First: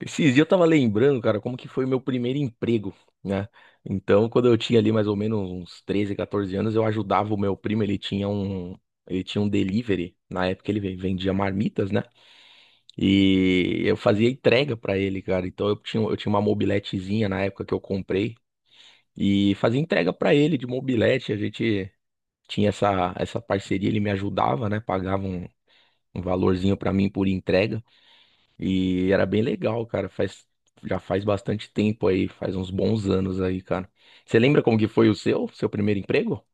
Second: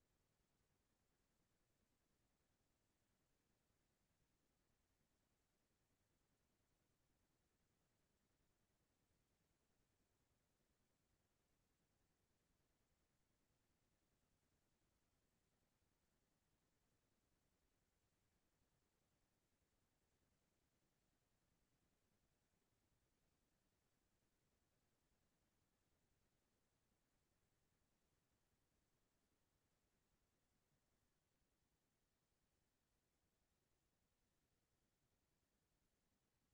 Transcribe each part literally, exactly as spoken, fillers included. Esses dias eu tava lembrando, cara, como que foi o meu primeiro emprego, né? Então, quando eu tinha ali mais ou menos uns treze, quatorze anos, eu ajudava o meu primo, ele tinha um, ele tinha um delivery, na época ele ve- vendia marmitas, né? E eu fazia entrega pra ele, cara. Então eu tinha, eu tinha uma mobiletezinha na época que eu comprei e fazia entrega pra ele de mobilete, a gente tinha essa essa parceria, ele me ajudava, né? Pagava um, um valorzinho pra mim por entrega. E era bem legal, cara. Faz, já faz bastante tempo aí, faz uns bons anos aí, cara. Você lembra como que foi o seu, seu primeiro emprego?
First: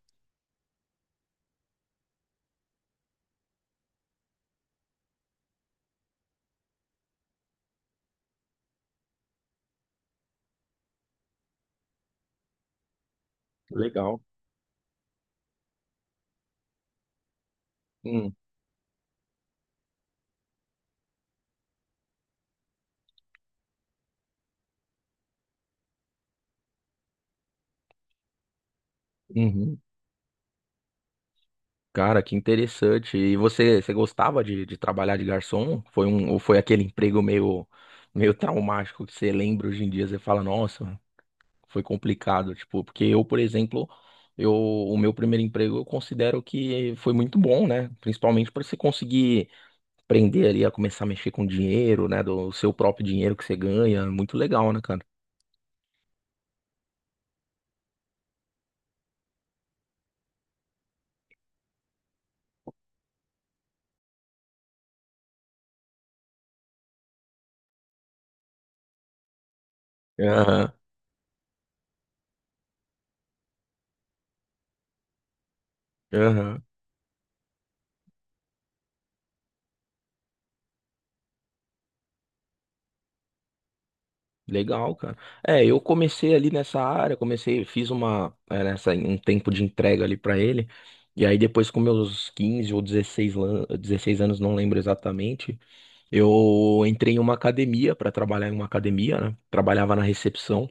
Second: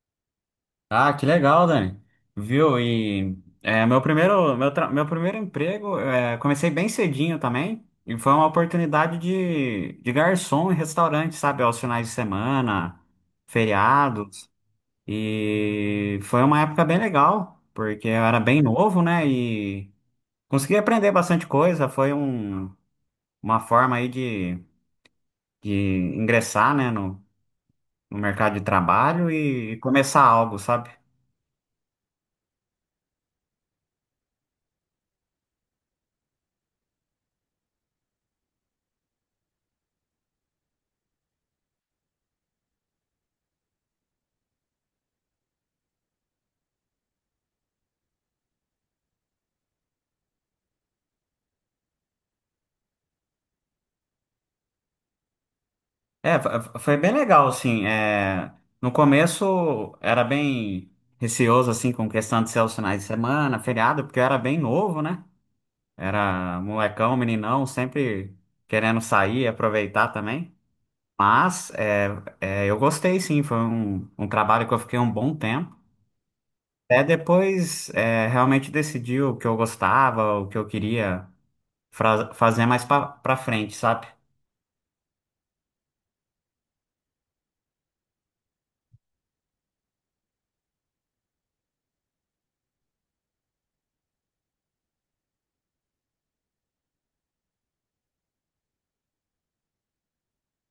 Ah, que legal, Dani. Viu? E é, meu primeiro, meu, tra- meu primeiro emprego, é, comecei bem cedinho também, e foi uma oportunidade de, de garçom em restaurante, sabe? Aos finais de semana, Legal. feriados. E foi uma época bem legal, porque eu Hum. era bem novo, né? E consegui aprender bastante coisa. Foi um, uma forma aí de, de ingressar, né, no, no mercado de trabalho e Uhum. começar algo, sabe? Cara, que interessante. E você, você gostava de, de trabalhar de garçom? Foi um, ou foi aquele emprego meio, meio traumático que você lembra hoje em dia? Você fala, nossa, foi complicado. Tipo, porque eu, por exemplo, eu, o meu primeiro emprego eu considero que foi muito bom, né? Principalmente para você conseguir aprender ali a começar a mexer com dinheiro, né? Do seu próprio dinheiro que você ganha. Muito legal, né, cara? É, fo- foi bem legal, assim. É, no começo era bem receoso, assim, com questão de ser os finais de semana, feriado, porque eu era bem novo, né? Era molecão, meninão, sempre querendo sair e aproveitar também. Aham, Mas é, é, eu gostei, sim. Foi um, um trabalho que eu fiquei um bom tempo. aham. Até depois é, realmente decidi o que eu gostava, o que eu queria fra- fazer mais pra, pra frente, sabe? Legal, cara. É, eu comecei ali nessa área, comecei, fiz uma, é, nessa, um tempo de entrega ali pra ele. E aí depois com meus quinze ou dezesseis lan- dezesseis anos, não lembro exatamente, eu entrei em uma academia pra trabalhar em uma academia, né? Trabalhava na recepção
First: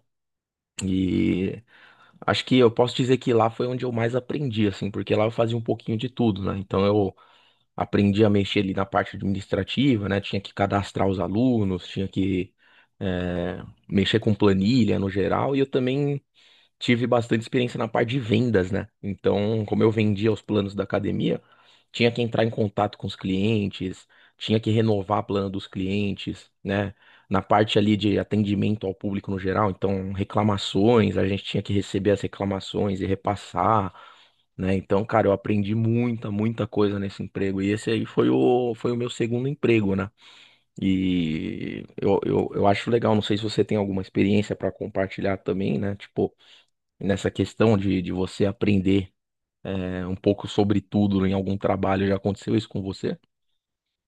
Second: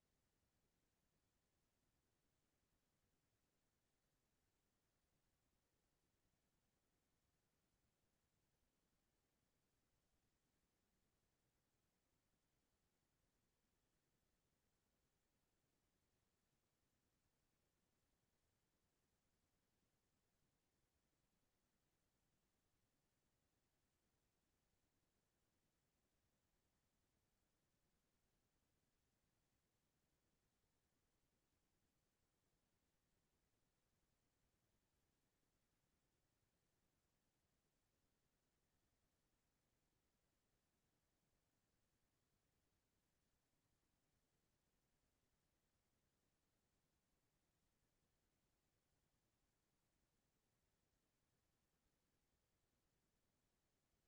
e acho que eu posso dizer que lá foi onde eu mais aprendi, assim, porque lá eu fazia um pouquinho de tudo, né? Então eu aprendi a mexer ali na parte administrativa, né? Tinha que cadastrar os alunos, tinha que eh, mexer com planilha no geral, e eu também tive bastante experiência na parte de vendas, né? Então, como eu vendia os planos da academia, tinha que entrar em contato com os clientes, tinha que renovar plano dos clientes, né? Na parte ali de atendimento ao público no geral, então reclamações, a gente tinha que receber as reclamações e repassar, né? Então, cara, eu aprendi muita, muita coisa nesse emprego. E esse aí foi o, foi o meu segundo emprego, né? E eu, eu, eu acho legal, não sei se você tem alguma experiência para compartilhar também, né? Tipo, nessa questão de, de você aprender é, um pouco sobre tudo em algum trabalho. Já aconteceu isso com você?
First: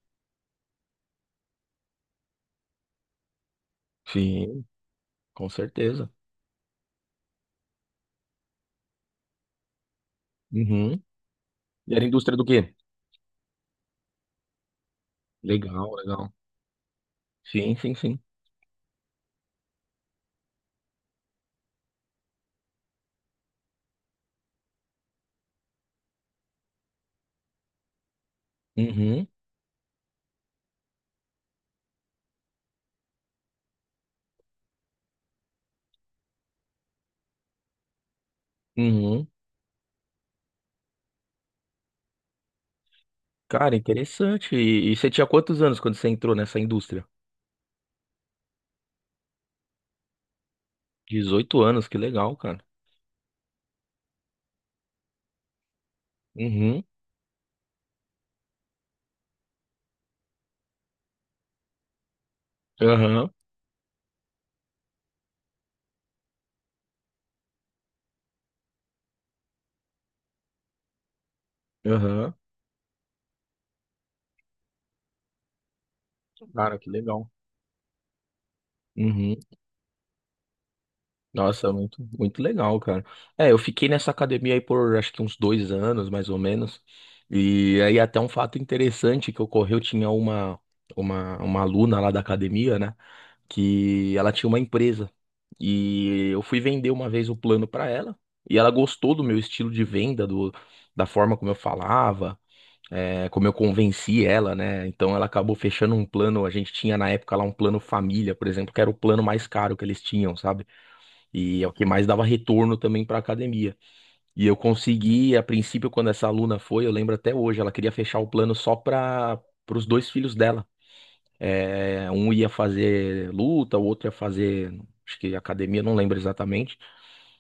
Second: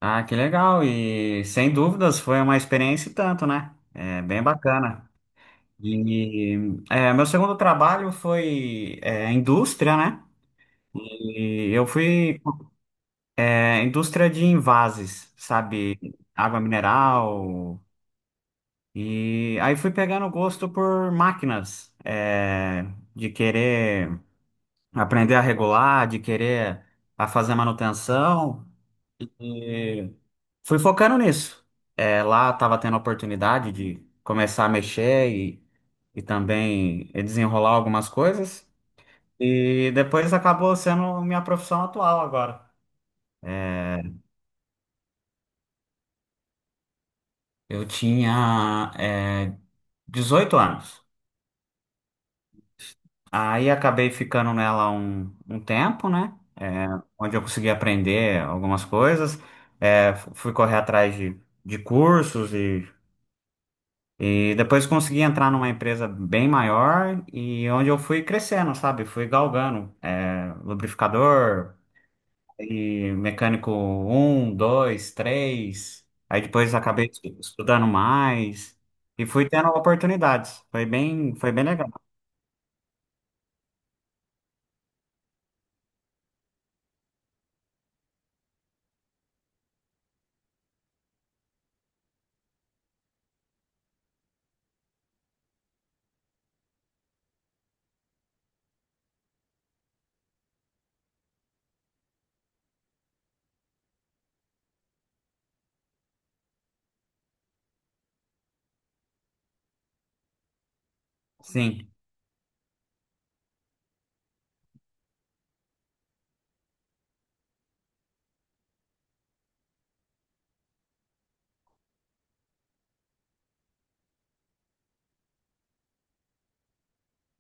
Ah, que legal! E sem dúvidas foi uma experiência e tanto, né? É bem Sim, bacana. com certeza. E é, Meu segundo trabalho foi é, indústria, né? Uhum. E eu E era indústria fui do quê? É, indústria de envases, Legal, sabe? legal. Água Sim, mineral. sim, sim. E aí fui pegando gosto por máquinas, é, de querer aprender a regular, de querer a fazer manutenção. Uhum, Fui focando nisso. É, lá estava tendo a oportunidade de começar a mexer e, e também desenrolar algumas coisas. uhum. E depois acabou sendo minha profissão atual agora. Cara, É, interessante. E, e você tinha quantos anos quando você entrou nessa indústria? Eu tinha, é, dezoito anos. Dezoito anos, que legal, cara. Aí acabei ficando nela um, um tempo, né? Uhum, É, onde eu consegui aprender algumas coisas. É, fu- fui correr atrás de, de cursos e aham, E depois consegui entrar numa empresa bem maior e onde eu fui crescendo, sabe? Fui galgando, é, lubrificador aham. e mecânico um, dois, três. Aí depois Cara, que acabei legal. estu- estudando mais e Uhum. fui tendo oportunidades. Foi bem, foi bem Nossa, legal. muito, muito legal, cara. É, eu fiquei nessa academia aí por acho que uns dois anos, mais ou menos. E aí até um fato interessante que ocorreu, tinha uma, uma, uma aluna lá da academia, né? Que ela tinha uma empresa. E eu fui vender uma vez o plano pra ela. E ela gostou do meu estilo de venda, do, da forma como eu falava, é, como eu convenci ela, né? Então ela acabou fechando um plano. A gente tinha na época lá um plano família, por exemplo, que era o plano mais caro que eles tinham, sabe? E é o que Sim, mais dava retorno também para a academia. E eu consegui, a princípio, quando essa aluna foi, eu lembro até hoje, ela queria fechar o plano só para os dois filhos dela. É, um ia fazer luta, o outro ia fazer, acho que academia, não lembro exatamente.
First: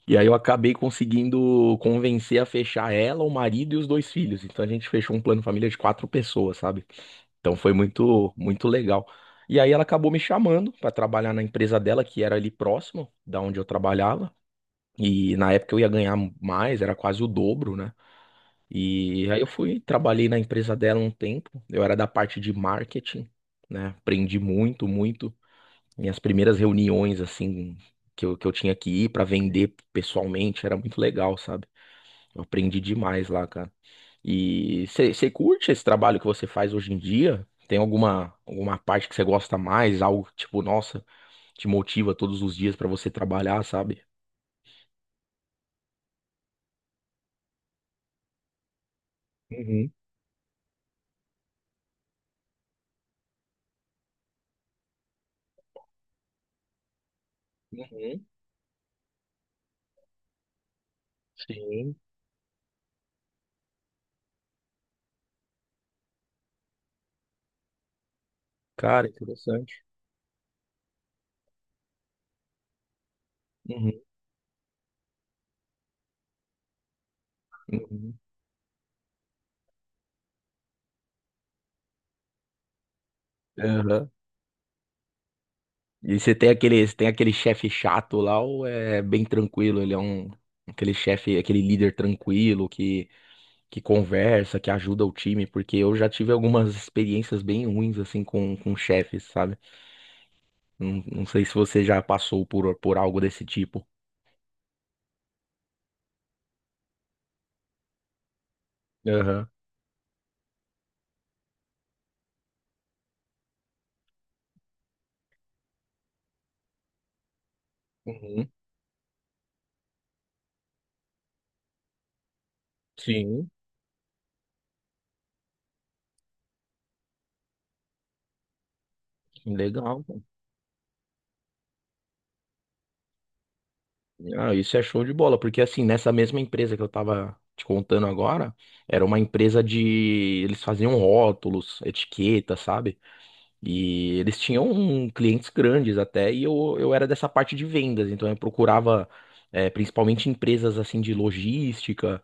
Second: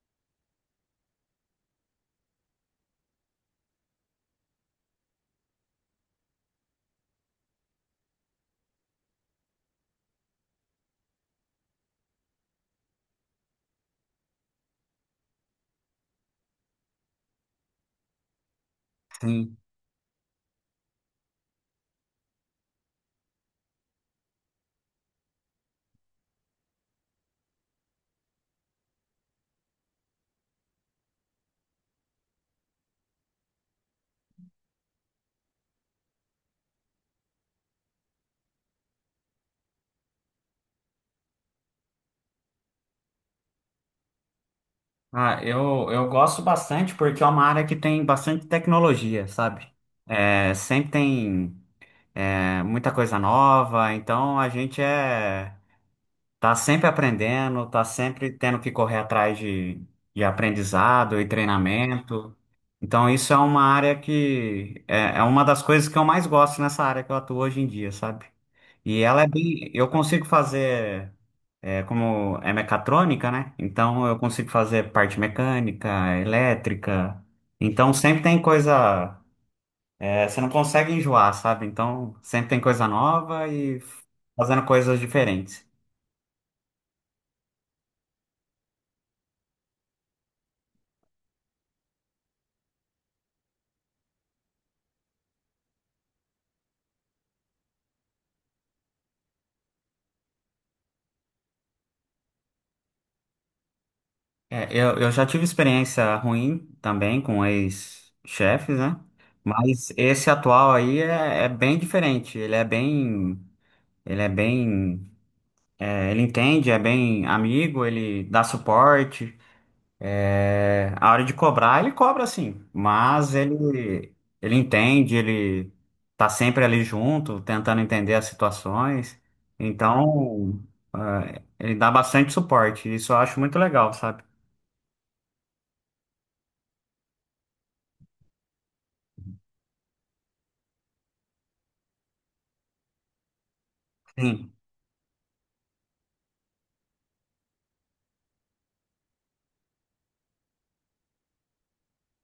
E aí eu acabei conseguindo convencer a fechar ela, o marido e os dois filhos. Então a gente fechou um plano família de quatro pessoas, sabe? Então foi muito, muito legal. E aí ela acabou me chamando para trabalhar na empresa dela, que era ali próximo da onde eu trabalhava. E na época eu ia ganhar mais, era quase o dobro, né? E aí eu sim. fui, trabalhei na empresa dela um tempo. Eu era da parte de marketing, né? Aprendi muito, muito. Minhas primeiras reuniões, assim, que eu, que eu tinha que ir para vender pessoalmente, era muito legal, sabe? Eu aprendi demais lá, cara. E você curte esse trabalho que você faz hoje em dia? Tem alguma, alguma parte que você gosta mais? Algo que, tipo, nossa, te motiva todos os dias para você trabalhar, sabe? Ah, eu, eu gosto bastante porque é uma área que tem bastante tecnologia, sabe? Uhum, É, sempre tem, é, muita coisa nova, então a gente é tá sempre aprendendo, tá uhum. sempre tendo que correr atrás de, de aprendizado e Sim. treinamento. Então, isso é uma área que é, é uma das coisas que eu mais gosto nessa área que eu atuo hoje em dia, sabe? E Cara, ela é bem. interessante. Eu consigo fazer, é, como é mecatrônica, né? Uhum, Então, eu consigo fazer parte mecânica, elétrica. Então, uhum. sempre tem coisa. É, você não consegue enjoar, sabe? Então, sempre tem coisa nova e Aham. fazendo coisas diferentes. E você tem aquele, você tem aquele chefe chato lá ou é bem tranquilo? Ele é um aquele chefe, aquele líder tranquilo que que conversa, que ajuda o time, porque eu já tive algumas experiências bem ruins assim com com chefes, sabe? Não, não sei se você já passou por por algo desse tipo. É, eu, eu já tive experiência ruim também com ex-chefes, né? Aham. Mas esse atual aí é, é bem diferente. Ele é bem, ele é bem, é, Ele entende, é bem amigo, ele dá Uhum. suporte. É, a hora de cobrar, ele cobra sim, mas Sim, ele, ele entende, ele tá sempre ali junto, tentando entender as situações. legal. Então, é, ele dá bastante suporte. Isso eu acho muito legal, sabe? Ah, isso é show de bola, porque assim, nessa mesma empresa que eu tava te contando agora, era uma empresa de. Eles faziam rótulos, etiqueta, sabe? E eles Sim. tinham um- clientes grandes até, e eu, eu era dessa parte de vendas, então eu procurava eh, principalmente empresas assim de logística,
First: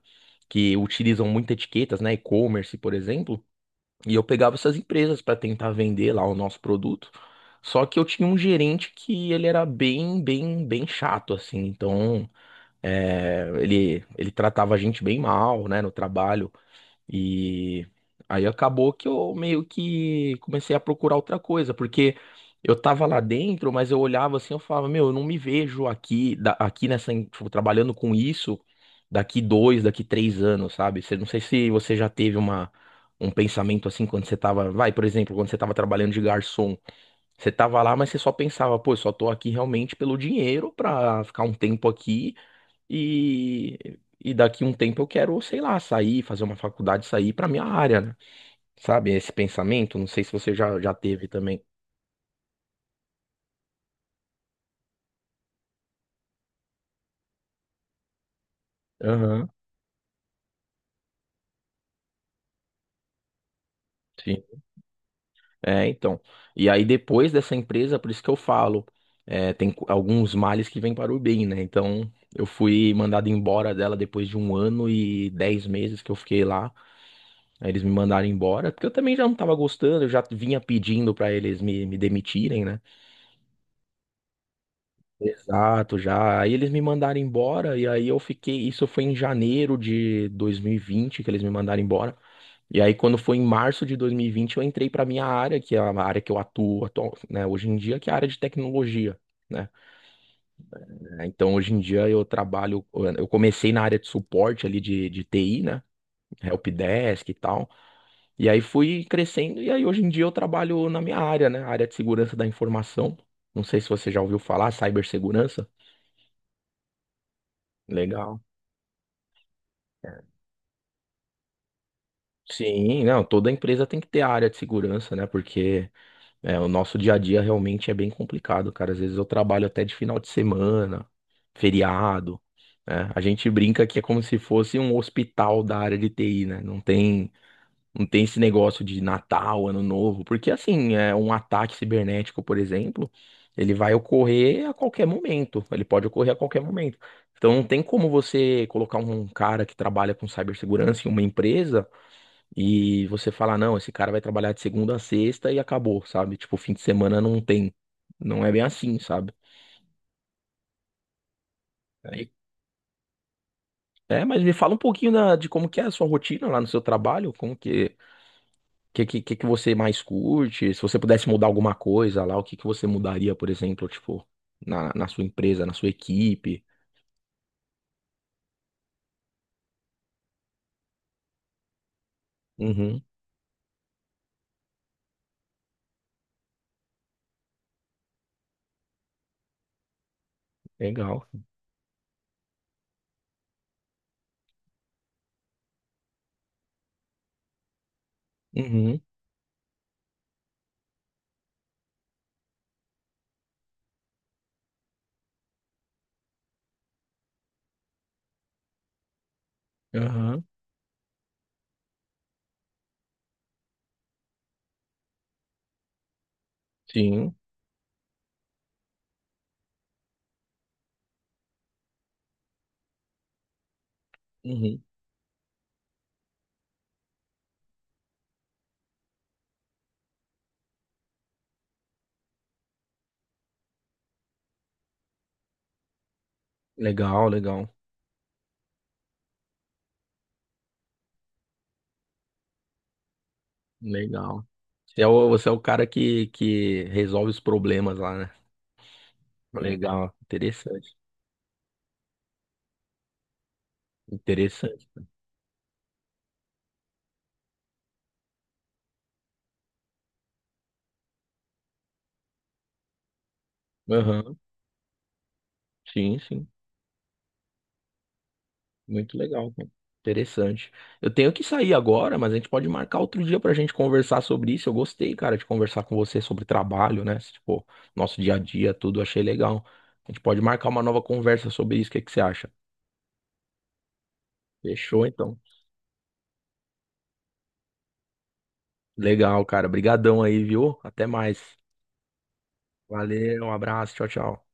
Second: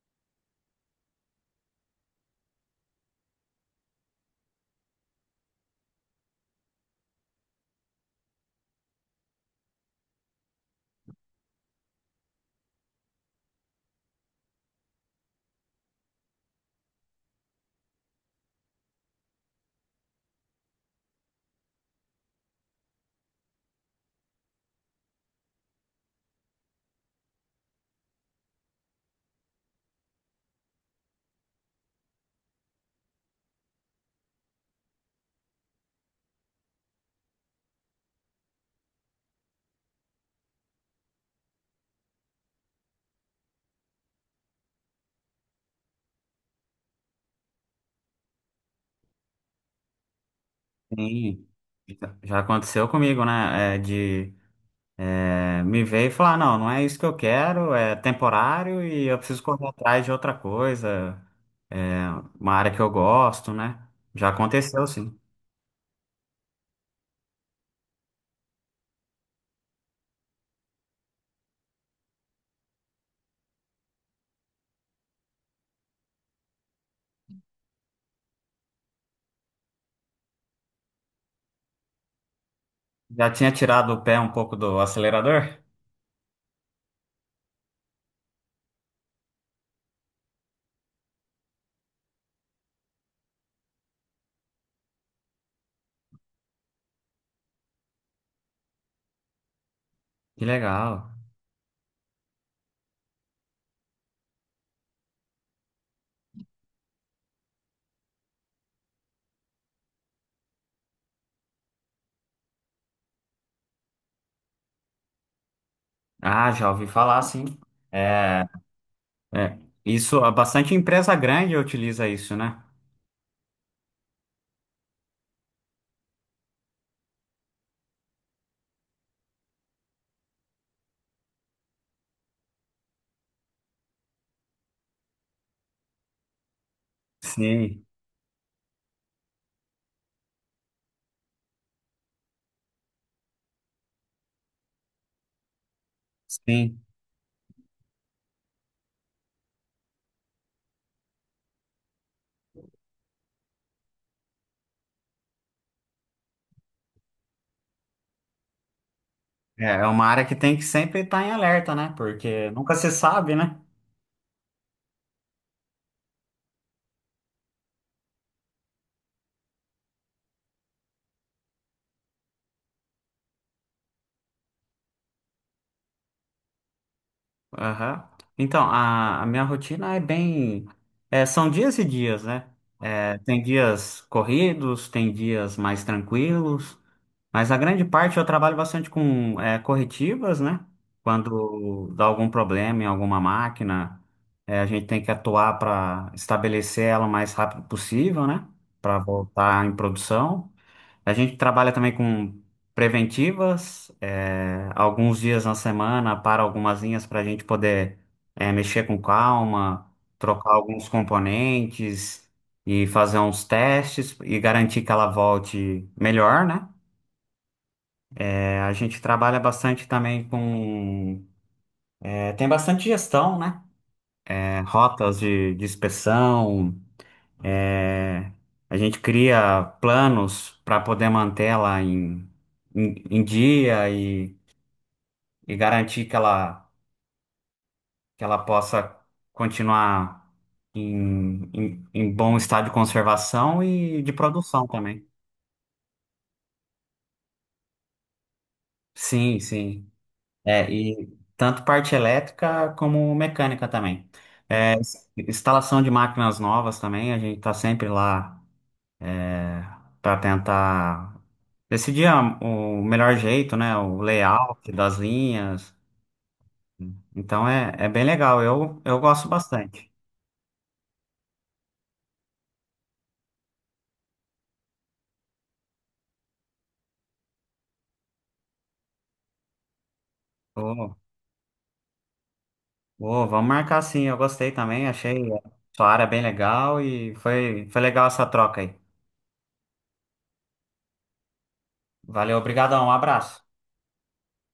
que utilizam muito etiquetas, né? E-commerce, por exemplo, e eu pegava essas empresas para tentar vender lá o nosso produto. Só que eu tinha um gerente que ele era bem, bem, bem chato, assim, então. É, ele, ele tratava a gente bem mal, né, no trabalho. E aí acabou que eu meio que comecei a procurar outra coisa, porque eu tava lá dentro, mas eu olhava assim, eu falava, meu, eu não me vejo aqui, da- aqui nessa, em- tipo, trabalhando com isso daqui dois, daqui três anos, sabe? Você, não sei se você já teve uma, um pensamento assim quando você tava, vai, por exemplo, quando você tava trabalhando de garçom. Você tava lá, mas você só pensava, pô, eu só tô aqui realmente pelo dinheiro pra ficar um tempo aqui e, e daqui um tempo eu quero, sei lá, sair, fazer uma faculdade, sair pra minha área, né? Sabe, esse pensamento, não sei se você já, já teve Sim, também. já já aconteceu comigo, né? É, de é, me ver e falar, não, não é isso que eu quero, é temporário e eu preciso Aham, correr atrás de outra coisa, uma área que eu gosto, né? Já sim. aconteceu, sim. É, então. E aí depois dessa empresa, por isso que eu falo, é, tem co- alguns males que vêm para o bem, né? Então, eu fui mandado embora dela depois de um ano e dez meses que eu fiquei lá. Aí eles me mandaram embora, porque eu também já não tava gostando, eu já vinha pedindo pra eles me, me demitirem, né? Já tinha tirado o pé um pouco do acelerador? Exato, já. Aí eles me mandaram embora, e aí eu fiquei. Isso foi em janeiro de dois mil e vinte que eles me mandaram embora. E aí, quando foi em março de dois mil e vinte eu entrei para minha área, que é a área que eu atuo, atual- né, hoje em dia, que é a área de tecnologia, né? Que legal. É, Então, hoje em dia, eu trabalho. Eu comecei na área de suporte ali de, de T I, né? Helpdesk e tal. E aí fui crescendo, e aí hoje em dia eu trabalho na minha área, né? Área de segurança da informação. Não sei se você já ouviu falar, cibersegurança. Ah, já ouvi falar, sim. Legal. É, é, isso, ah, bastante empresa grande utiliza isso, né? Sim, não, toda empresa tem que ter a área de segurança, né? Porque é, o nosso dia a dia realmente é bem complicado, cara. Às vezes eu trabalho até de final de semana, feriado, né? A gente brinca que é como se fosse um hospital da área de T I, né? Não tem, Sim, não tem esse negócio de Natal, Ano Novo, porque assim, é um ataque cibernético, por exemplo, ele vai ocorrer a qualquer momento, ele pode ocorrer a qualquer sim. momento. Então não tem como você colocar um cara que trabalha com cibersegurança em uma empresa e você fala, não, esse cara vai trabalhar de segunda a sexta e acabou, sabe? Tipo, fim de semana não tem. Não é bem assim, sabe? É, é uma área que tem que sempre estar em alerta, né? Aí- Porque nunca se sabe, né? é, mas me fala um pouquinho da- de como que é a sua rotina lá no seu trabalho, como que, que, que, que que você mais curte, se você pudesse mudar alguma coisa lá, o que que você mudaria, por exemplo, tipo, na, na sua empresa, na sua equipe? Aham. Então, a, a minha rotina é bem. É, são dias e dias, né? Uhum, É, tem dias corridos, tem dias mais tranquilos, mas a grande parte eu trabalho bastante com é, corretivas, né? legal. Quando dá algum problema em alguma máquina, é, a gente tem que atuar para estabelecer ela o mais rápido possível, né? Para Uhum, voltar em produção. A gente trabalha também com preventivas, é, alguns dias na semana para algumas linhas para a gente poder é, mexer com calma, aham, trocar alguns componentes e fazer uns testes e garantir que ela volte melhor, né? sim, É, a gente trabalha bastante também com. É, tem bastante gestão, né? É, uhum. rotas de, de inspeção, é, a gente cria planos para poder manter ela em, em em dia e. E garantir que ela, Legal, legal, que ela possa continuar em, em, em bom estado de conservação e de legal. produção Você também. é o, você é o cara que, que resolve os problemas lá, né? Sim, sim. Legal, É, interessante, e tanto parte elétrica como mecânica também. É, interessante. instalação de máquinas novas também, a gente está sempre lá para tentar decidir a- o melhor jeito, né? O Aham, layout das linhas. Sim, sim, Então é, é bem legal, eu, eu muito gosto legal, cara. bastante. Interessante. Eu tenho que sair agora, mas a gente pode marcar outro dia pra gente conversar sobre isso. Eu gostei, cara, de conversar com você sobre trabalho, né? Tipo, nosso dia a dia, tudo, achei legal. A gente pode marcar uma nova conversa sobre isso. O que que você acha? Pô, vamos marcar sim, eu gostei também, Fechou, achei então. sua área bem legal e foi, foi legal essa troca aí. Legal, cara. Brigadão aí, viu? Até mais. Valeu, obrigadão, um Valeu, abraço. um abraço, tchau, tchau.